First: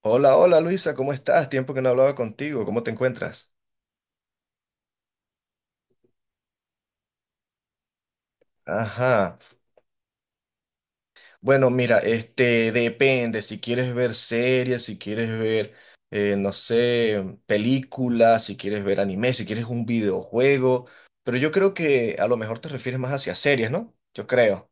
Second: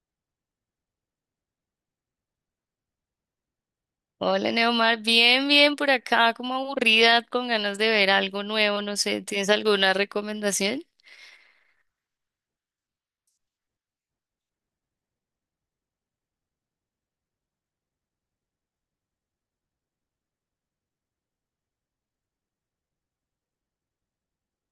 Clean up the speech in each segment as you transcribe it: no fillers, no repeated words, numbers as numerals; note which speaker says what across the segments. Speaker 1: Hola, hola Luisa, ¿cómo estás? Tiempo que no hablaba contigo, ¿cómo te encuentras?
Speaker 2: Hola Neomar, bien, bien por acá, como aburrida, con ganas de ver algo nuevo, no sé,
Speaker 1: Ajá.
Speaker 2: ¿tienes alguna recomendación?
Speaker 1: Bueno, mira, depende, si quieres ver series, si quieres ver, no sé, películas, si quieres ver anime, si quieres un videojuego, pero yo creo que a lo mejor te refieres más hacia series, ¿no? Yo creo,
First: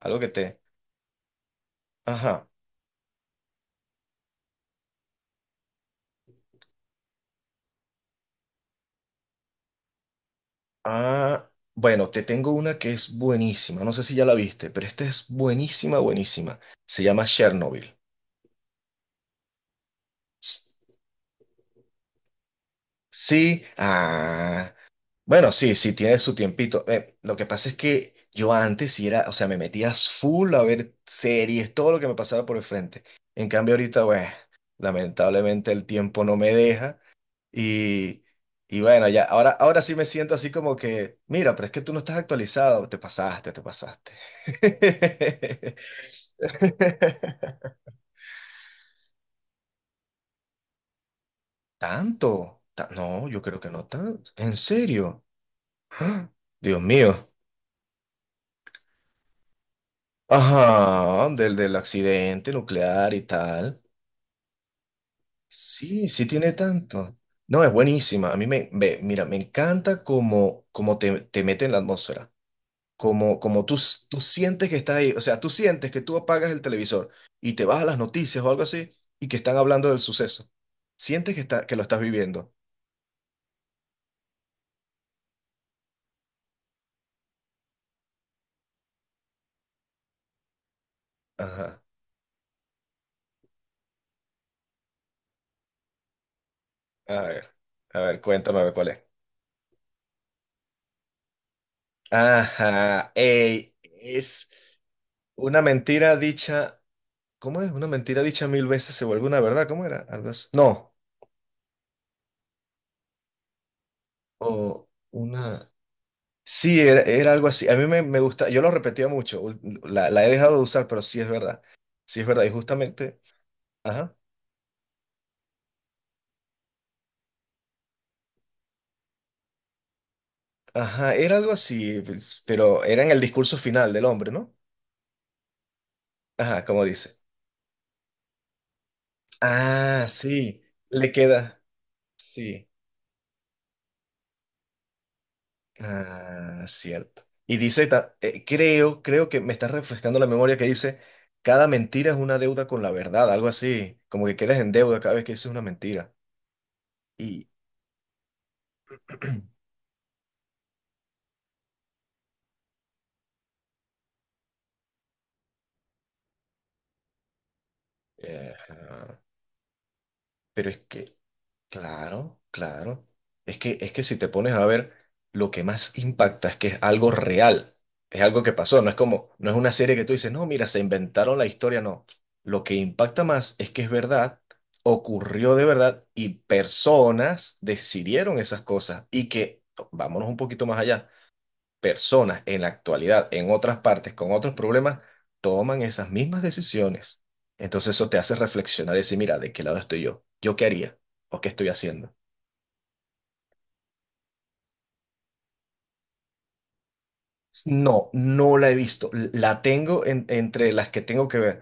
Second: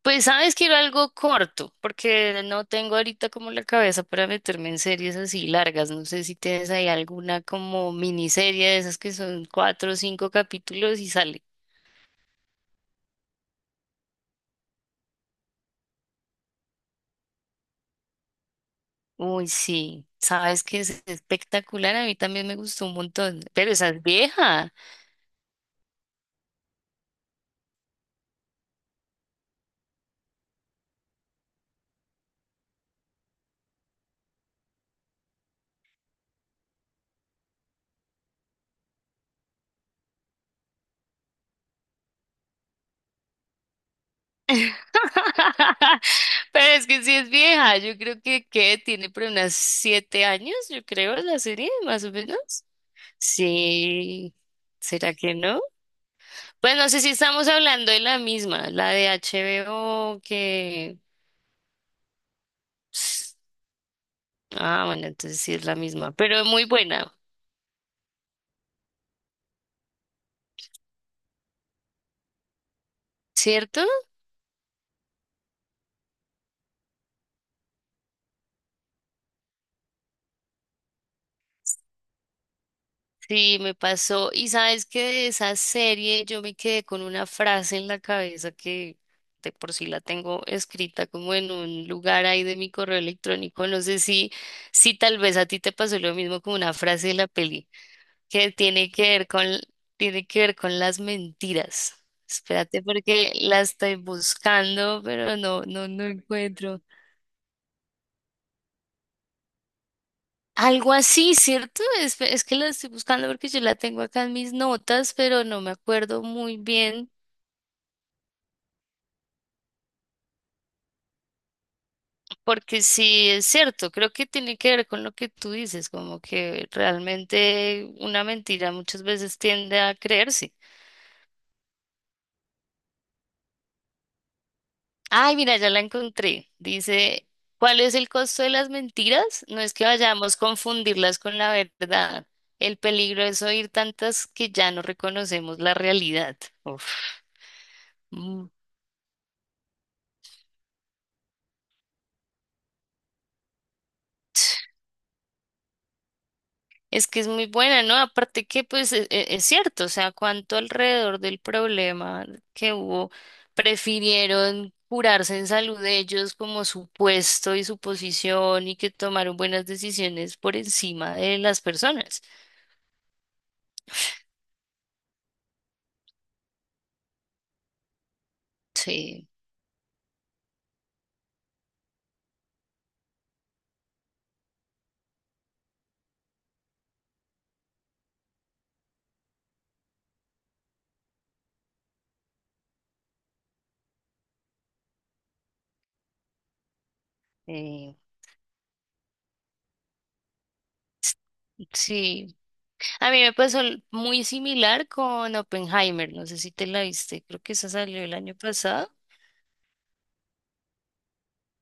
Speaker 1: algo
Speaker 2: Pues
Speaker 1: que
Speaker 2: sabes,
Speaker 1: te...
Speaker 2: quiero algo corto, porque
Speaker 1: Ajá.
Speaker 2: no tengo ahorita como la cabeza para meterme en series así largas, no sé si tienes ahí alguna como miniserie de esas que son cuatro o cinco capítulos y sale.
Speaker 1: Ah, bueno, te tengo una que es buenísima, no sé si ya la viste, pero esta es buenísima, buenísima. Se llama Chernobyl.
Speaker 2: Uy, sí, sabes
Speaker 1: S-
Speaker 2: que es espectacular, a mí también me gustó un montón,
Speaker 1: Sí,
Speaker 2: pero esa es
Speaker 1: ah.
Speaker 2: vieja.
Speaker 1: Bueno, sí, sí, tiene su tiempito. Lo que pasa es que yo antes sí era, o sea, me metía full a ver series, todo lo que me pasaba por el frente. En cambio, ahorita, bueno, lamentablemente el tiempo no me deja y, y bueno, ya, ahora sí me siento así como que, mira, pero es que tú no estás actualizado, te pasaste, te pasaste.
Speaker 2: Pero es que sí es vieja, yo creo que tiene por unas 7 años, yo creo, la serie, más o menos.
Speaker 1: ¿Tanto? No, yo creo que no tanto.
Speaker 2: Sí,
Speaker 1: ¿En
Speaker 2: ¿será
Speaker 1: serio?
Speaker 2: que no?
Speaker 1: ¡Ah!
Speaker 2: Pues
Speaker 1: Dios
Speaker 2: no sé si
Speaker 1: mío.
Speaker 2: estamos hablando de la misma, la de HBO que...
Speaker 1: Ajá, del accidente nuclear y tal.
Speaker 2: Ah, bueno, entonces sí es la
Speaker 1: Sí,
Speaker 2: misma,
Speaker 1: sí
Speaker 2: pero
Speaker 1: tiene
Speaker 2: muy buena,
Speaker 1: tanto. No, es buenísima. A mí me, ve, mira, me encanta cómo, cómo te, te mete en la atmósfera. Como, como tú,
Speaker 2: ¿cierto?
Speaker 1: tú sientes que estás ahí. O sea, tú sientes que tú apagas el televisor y te vas a las noticias o algo así y que están hablando del suceso. Sientes que, está, que lo estás viviendo.
Speaker 2: Sí, me pasó. Y sabes que de esa serie yo me quedé con una frase en la cabeza que de por sí la tengo escrita como en
Speaker 1: Ajá.
Speaker 2: un lugar ahí de mi correo electrónico. No sé si, si tal vez a ti te pasó lo mismo con una frase de
Speaker 1: A
Speaker 2: la
Speaker 1: ver,
Speaker 2: peli
Speaker 1: a ver,
Speaker 2: que
Speaker 1: cuéntame a ver cuál
Speaker 2: tiene
Speaker 1: es.
Speaker 2: que ver con, tiene que ver con las mentiras. Espérate
Speaker 1: Ajá.
Speaker 2: porque la
Speaker 1: Ey,
Speaker 2: estoy
Speaker 1: es
Speaker 2: buscando, pero
Speaker 1: una
Speaker 2: no, no, no
Speaker 1: mentira dicha.
Speaker 2: encuentro.
Speaker 1: ¿Cómo es? Una mentira dicha mil veces se vuelve una verdad. ¿Cómo era? Algo así. No.
Speaker 2: Algo así, ¿cierto? Es que la estoy buscando porque yo la tengo acá en mis
Speaker 1: O
Speaker 2: notas, pero no
Speaker 1: una...
Speaker 2: me acuerdo muy
Speaker 1: Sí, era,
Speaker 2: bien,
Speaker 1: era algo así. A mí me, me gusta, yo lo repetía mucho. La, la he dejado de usar, pero sí es verdad. Sí es verdad. Y
Speaker 2: porque
Speaker 1: justamente...
Speaker 2: sí es cierto, creo
Speaker 1: Ajá.
Speaker 2: que tiene que ver con lo que tú dices, como que realmente una mentira muchas veces tiende a creerse.
Speaker 1: Ajá, era algo así, pues, pero era en el discurso final del hombre, ¿no?
Speaker 2: Ay, mira, ya la encontré.
Speaker 1: Ajá, como dice.
Speaker 2: Dice, ¿cuál es el costo de las mentiras? No es que
Speaker 1: Ah,
Speaker 2: vayamos a
Speaker 1: sí. Le
Speaker 2: confundirlas con la
Speaker 1: queda.
Speaker 2: verdad.
Speaker 1: Sí.
Speaker 2: El peligro es oír tantas que ya no reconocemos la realidad.
Speaker 1: Ah,
Speaker 2: Uf.
Speaker 1: cierto. Y dice,
Speaker 2: Mm.
Speaker 1: creo, creo que me está refrescando la memoria que dice, cada mentira es una deuda con la verdad, algo así, como que quedas en deuda cada vez que dices una mentira.
Speaker 2: Es que es
Speaker 1: Y,
Speaker 2: muy buena, ¿no? Aparte que, pues, es, cierto, o sea, cuánto alrededor del problema que hubo prefirieron curarse en salud de ellos como su puesto y su posición y que
Speaker 1: ajá.
Speaker 2: tomaron buenas decisiones por
Speaker 1: Pero es
Speaker 2: encima
Speaker 1: que,
Speaker 2: de las personas.
Speaker 1: claro, claro. Es que si te pones a ver, lo que más impacta es que es algo real, es algo que pasó, no es
Speaker 2: Sí,
Speaker 1: como, no es una serie que tú dices, no, mira, se inventaron la historia, no. Lo que impacta más es que es verdad, ocurrió de verdad y personas decidieron esas cosas y que, vámonos un poquito más allá personas en la actualidad, en otras partes, con otros problemas, toman esas mismas decisiones. Entonces
Speaker 2: eh,
Speaker 1: eso te hace reflexionar y decir, mira, ¿de qué lado estoy yo? ¿Yo qué haría? ¿O qué estoy haciendo?
Speaker 2: sí. A mí me pasó muy similar con Oppenheimer, no sé si te la viste, creo que esa salió
Speaker 1: No,
Speaker 2: el año
Speaker 1: no la he
Speaker 2: pasado.
Speaker 1: visto. Entre las que tengo que ver,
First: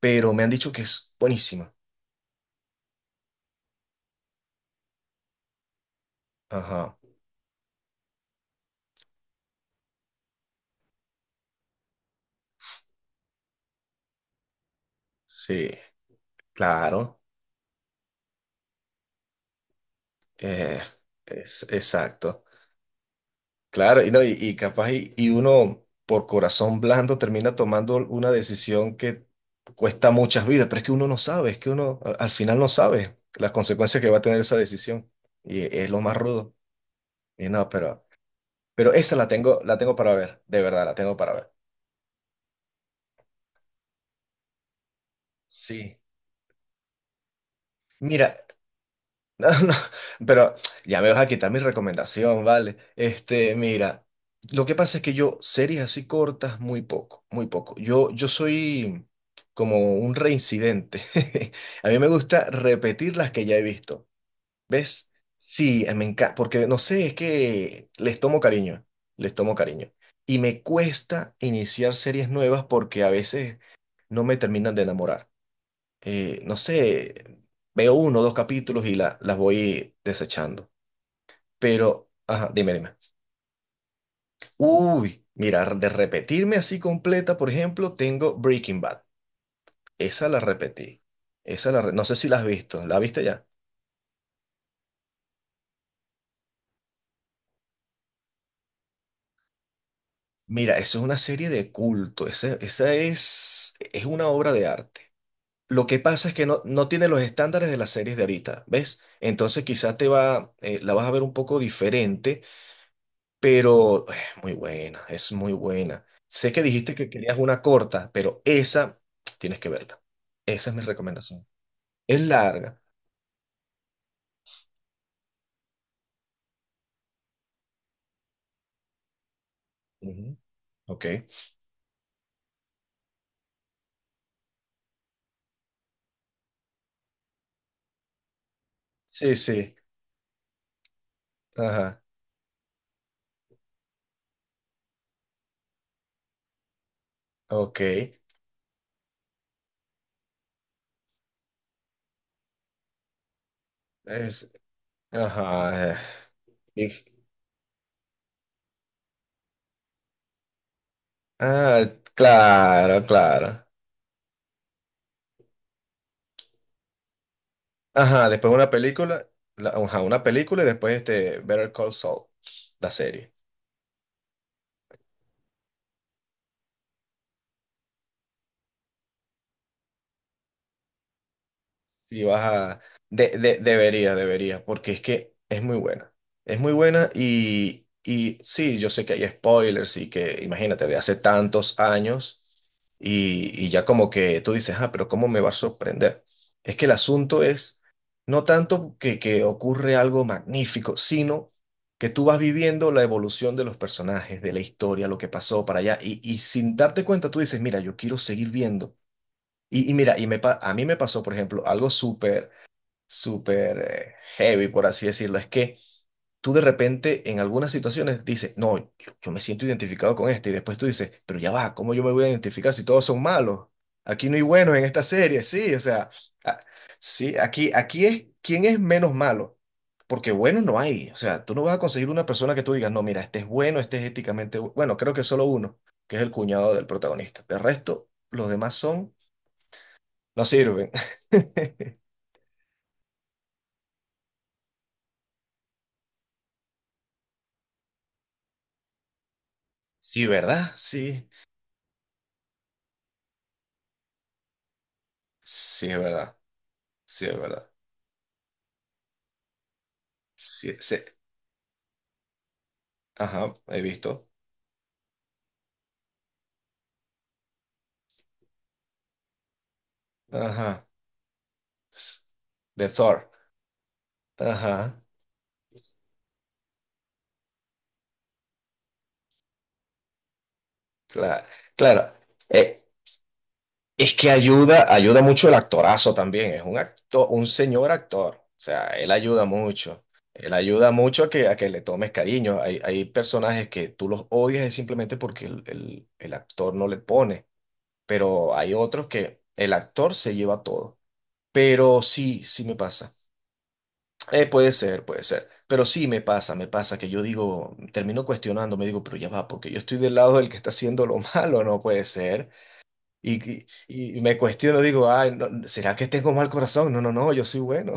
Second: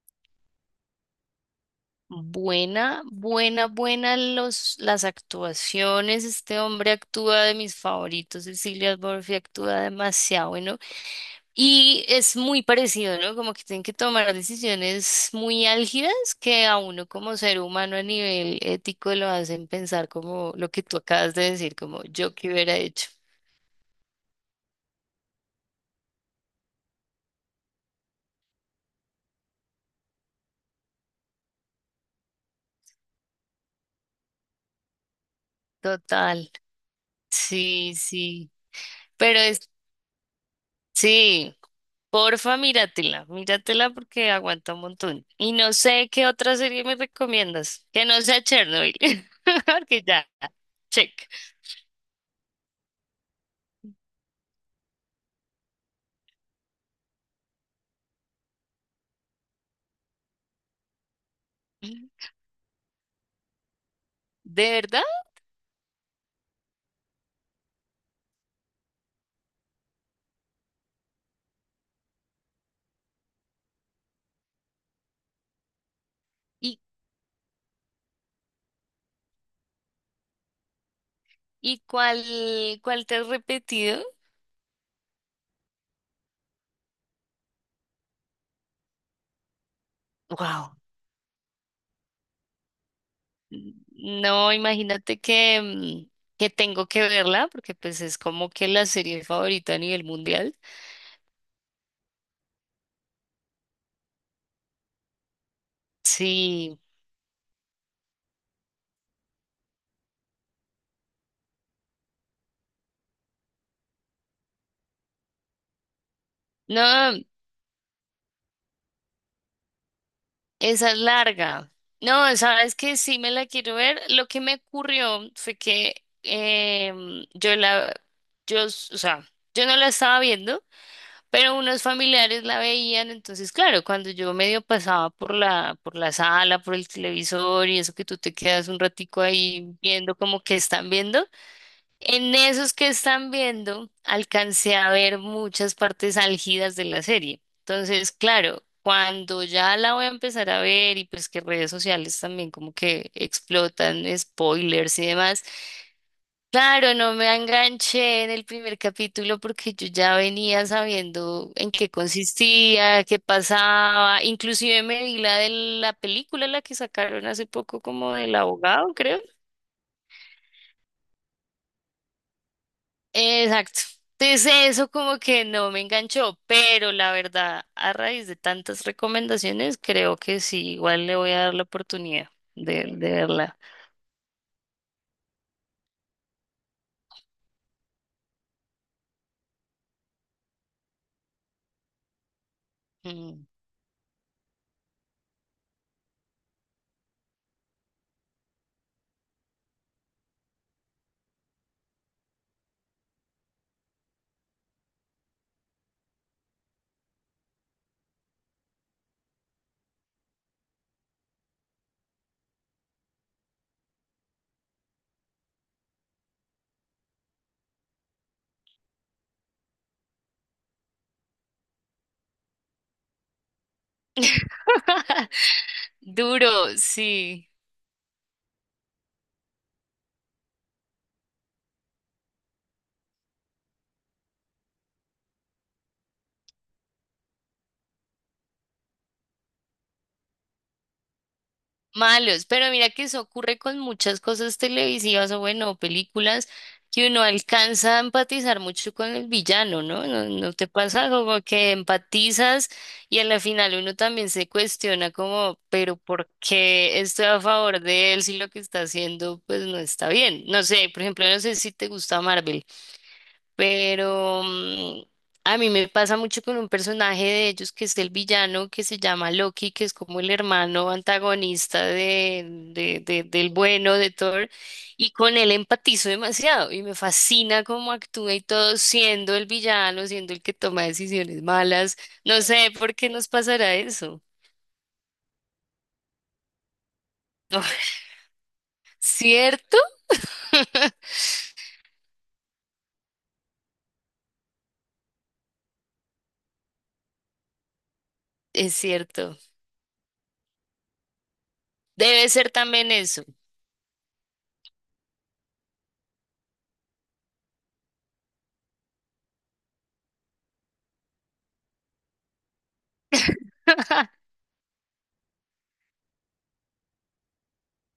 Speaker 1: pero me han dicho que es buenísima.
Speaker 2: Buena, buena, buena los, las actuaciones. Este hombre
Speaker 1: Ajá,
Speaker 2: actúa de mis favoritos. Cecilia Murphy actúa demasiado bueno. Y es muy parecido, ¿no? Como que tienen que tomar decisiones muy
Speaker 1: sí,
Speaker 2: álgidas que a uno
Speaker 1: claro.
Speaker 2: como ser humano a nivel ético lo hacen pensar como lo
Speaker 1: Eh,
Speaker 2: que tú acabas de
Speaker 1: es
Speaker 2: decir, como yo
Speaker 1: exacto.
Speaker 2: que hubiera hecho.
Speaker 1: Claro, y, no, y capaz y uno por corazón blando termina tomando una decisión que cuesta muchas vidas, pero es que uno no sabe, es que al final no sabe las consecuencias que va a tener esa decisión y es lo más
Speaker 2: Total.
Speaker 1: rudo. Y no,
Speaker 2: Sí, sí.
Speaker 1: pero esa
Speaker 2: Pero es,
Speaker 1: la tengo para ver, de verdad la tengo para ver.
Speaker 2: sí. Porfa, míratela, míratela porque aguanta un montón. Y no
Speaker 1: Sí.
Speaker 2: sé qué otra serie me recomiendas, que no
Speaker 1: Mira,
Speaker 2: sea Chernobyl,
Speaker 1: no, no,
Speaker 2: porque ya,
Speaker 1: pero ya me
Speaker 2: check.
Speaker 1: vas a quitar mi recomendación, ¿vale? Mira, lo que pasa es que yo series así cortas, muy poco, muy poco. Yo soy como un reincidente. A mí me gusta repetir las que ya he visto,
Speaker 2: ¿De verdad?
Speaker 1: ¿ves? Sí, me encanta, porque no sé, es que les tomo cariño, les tomo cariño. Y me cuesta iniciar series nuevas porque a veces no me terminan de enamorar, no
Speaker 2: ¿Y,
Speaker 1: sé, veo uno o dos capítulos y las voy desechando.
Speaker 2: y
Speaker 1: Pero,
Speaker 2: cuál,
Speaker 1: ajá, dime, dime.
Speaker 2: cuál te has repetido?
Speaker 1: Uy, mira, de repetirme así completa, por ejemplo, tengo Breaking Bad. Esa la
Speaker 2: Wow.
Speaker 1: repetí. No sé si la has visto. ¿La viste ya?
Speaker 2: No, imagínate que, que tengo que verla, porque pues es como que la serie favorita a nivel mundial.
Speaker 1: Mira, eso es una serie de culto. Esa es una obra de arte. Lo que pasa es que no,
Speaker 2: Sí.
Speaker 1: no tiene los estándares de las series de ahorita, ¿ves? Entonces quizás te va, la vas a ver un poco diferente, pero muy buena, es muy buena. Sé que dijiste que
Speaker 2: No,
Speaker 1: querías una corta, pero esa tienes que verla. Esa es mi
Speaker 2: esa es
Speaker 1: recomendación.
Speaker 2: larga.
Speaker 1: Es
Speaker 2: No, sabes
Speaker 1: larga.
Speaker 2: que sí me la quiero ver. Lo que me ocurrió fue que yo la, o sea, yo no la estaba
Speaker 1: Ujú.
Speaker 2: viendo,
Speaker 1: Ok.
Speaker 2: pero unos familiares la veían. Entonces, claro, cuando yo medio pasaba por por la sala, por el televisor y eso que tú te quedas un ratico
Speaker 1: Sí, sí.
Speaker 2: ahí viendo como que están viendo.
Speaker 1: Ajá.
Speaker 2: En esos que están viendo, alcancé a ver muchas partes álgidas de la serie.
Speaker 1: Ok.
Speaker 2: Entonces, claro, cuando ya la voy a empezar a ver y pues que redes sociales también como que explotan
Speaker 1: Es,
Speaker 2: spoilers y demás,
Speaker 1: ajá. Y-
Speaker 2: claro, no me enganché en el primer capítulo porque yo ya venía sabiendo en qué
Speaker 1: ah, claro,
Speaker 2: consistía, qué
Speaker 1: claro.
Speaker 2: pasaba, inclusive me vi la de la película, la que sacaron hace poco como
Speaker 1: Ajá,
Speaker 2: del
Speaker 1: después una
Speaker 2: abogado, creo.
Speaker 1: película, ajá, una película y después Better Call Saul, la serie.
Speaker 2: Exacto. Entonces eso como que no me enganchó, pero la verdad, a raíz de tantas recomendaciones, creo que sí, igual le voy a dar la
Speaker 1: Si
Speaker 2: oportunidad
Speaker 1: vas a...
Speaker 2: de
Speaker 1: De,
Speaker 2: verla.
Speaker 1: debería porque es que es muy buena. Es muy buena y sí, yo sé que hay spoilers y que, imagínate, de hace tantos años
Speaker 2: Mm.
Speaker 1: y ya como que tú dices, ah, pero ¿cómo me va a sorprender? Es que el asunto es no tanto que ocurre algo magnífico, sino que tú vas viviendo la evolución de los personajes, de la historia, lo que pasó para allá y sin darte cuenta tú dices, mira, yo quiero seguir viendo. Y mira, y me, a mí me pasó, por ejemplo, algo súper súper heavy, por así decirlo. Es que tú de repente en algunas situaciones dices, no, yo me siento identificado con este, y después tú dices, pero ya va, ¿cómo yo me voy a identificar si todos son malos? Aquí no hay buenos en esta serie, sí, o sea, a-
Speaker 2: Duro,
Speaker 1: sí,
Speaker 2: sí.
Speaker 1: aquí, aquí es quién es menos malo, porque buenos no hay, o sea, tú no vas a conseguir una persona que tú digas, no, mira, este es bueno, este es éticamente bueno, creo que solo uno, que es el cuñado del protagonista, de resto, los demás son, no sirven.
Speaker 2: Malos, pero mira que eso ocurre con muchas cosas televisivas o bueno, películas que uno alcanza a empatizar mucho con el villano, ¿no? ¿No,
Speaker 1: Sí,
Speaker 2: no te
Speaker 1: ¿verdad?
Speaker 2: pasa
Speaker 1: Sí.
Speaker 2: como que empatizas y a la final uno también se cuestiona como,
Speaker 1: Sí,
Speaker 2: pero
Speaker 1: es
Speaker 2: ¿por
Speaker 1: verdad.
Speaker 2: qué
Speaker 1: Sí,
Speaker 2: estoy
Speaker 1: es
Speaker 2: a
Speaker 1: verdad.
Speaker 2: favor de él si lo que está haciendo pues no está bien? No
Speaker 1: Sí,
Speaker 2: sé,
Speaker 1: sí.
Speaker 2: por ejemplo, no sé si te gusta Marvel.
Speaker 1: Ajá, he visto.
Speaker 2: Pero a mí me pasa mucho con un personaje de ellos que es el villano que se llama Loki, que es como el
Speaker 1: Ajá.
Speaker 2: hermano antagonista
Speaker 1: S- De Thor.
Speaker 2: del bueno de Thor,
Speaker 1: Ajá.
Speaker 2: y con él empatizo demasiado y me fascina cómo actúa y todo, siendo el villano, siendo el que toma decisiones
Speaker 1: Claro.
Speaker 2: malas.
Speaker 1: Claro.
Speaker 2: No sé
Speaker 1: Eh,
Speaker 2: por qué nos pasará
Speaker 1: es
Speaker 2: eso.
Speaker 1: que ayuda, ayuda mucho el actorazo también. Es un actor, un señor actor. O sea, él ayuda
Speaker 2: ¿Cierto?
Speaker 1: mucho. Él ayuda mucho a que le tomes cariño. Hay personajes que tú los odias es simplemente porque el, el actor no le pone. Pero hay
Speaker 2: Es
Speaker 1: otros
Speaker 2: cierto.
Speaker 1: que el actor se lleva todo. Pero
Speaker 2: Debe
Speaker 1: sí,
Speaker 2: ser
Speaker 1: sí me
Speaker 2: también
Speaker 1: pasa.
Speaker 2: eso.
Speaker 1: Puede ser, puede ser. Pero sí me pasa que yo digo, termino cuestionando, me digo, pero ya va, porque yo estoy del lado del que está haciendo lo malo, no puede ser. Y me cuestiono, digo, ay, no, ¿será que tengo mal corazón? No, no, no, yo soy bueno.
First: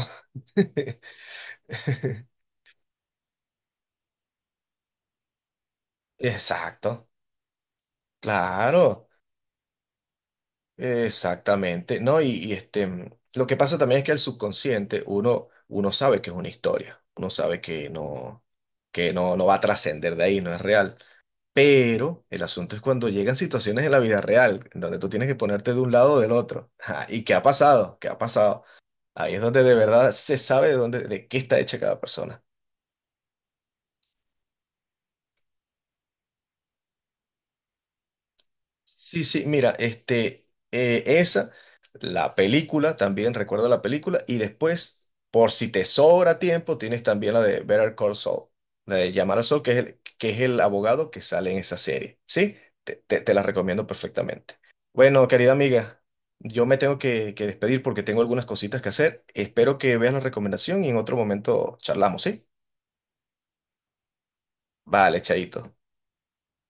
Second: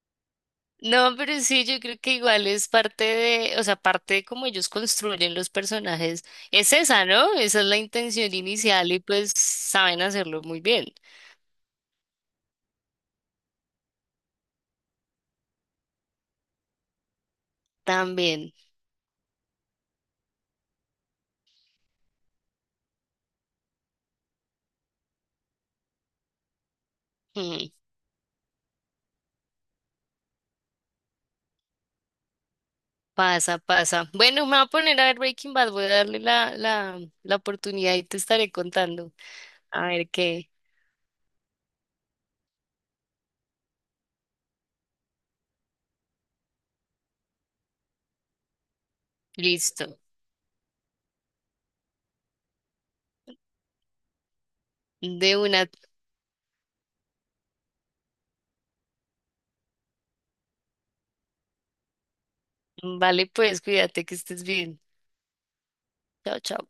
Speaker 2: No, pero sí, yo creo que igual es parte de, o sea, parte de cómo ellos construyen los personajes. Es
Speaker 1: Exacto,
Speaker 2: esa, ¿no? Esa es la intención inicial y
Speaker 1: claro,
Speaker 2: pues saben hacerlo muy bien.
Speaker 1: exactamente, ¿no? Y, lo que pasa también es que el subconsciente, uno, uno sabe que es una historia, uno sabe
Speaker 2: También.
Speaker 1: que no, no va a trascender de ahí, no es real. Pero el asunto es cuando llegan situaciones en la vida real, en donde tú tienes que ponerte de un lado o del otro. Ajá, ¿y qué ha
Speaker 2: mm,
Speaker 1: pasado? ¿Qué ha pasado? Ahí es donde de verdad se sabe de dónde, de qué está hecha cada persona.
Speaker 2: pasa, pasa. Bueno, me voy a poner a ver Breaking Bad, voy a darle la oportunidad y te estaré contando.
Speaker 1: Sí, sí, mira,
Speaker 2: A ver qué.
Speaker 1: esa, la película, también recuerda la película, y después, por si te sobra tiempo, tienes también la de Better Call Saul, la de Llamar a Saul,
Speaker 2: Listo.
Speaker 1: que es el abogado que sale en esa serie, ¿sí? Te la recomiendo perfectamente. Bueno,
Speaker 2: De
Speaker 1: querida
Speaker 2: una.
Speaker 1: amiga, yo me tengo que despedir porque tengo algunas cositas que hacer. Espero que veas la recomendación y en otro momento charlamos, ¿sí?
Speaker 2: Vale, pues cuídate que estés bien.
Speaker 1: Vale, chaito.
Speaker 2: Chao, chao.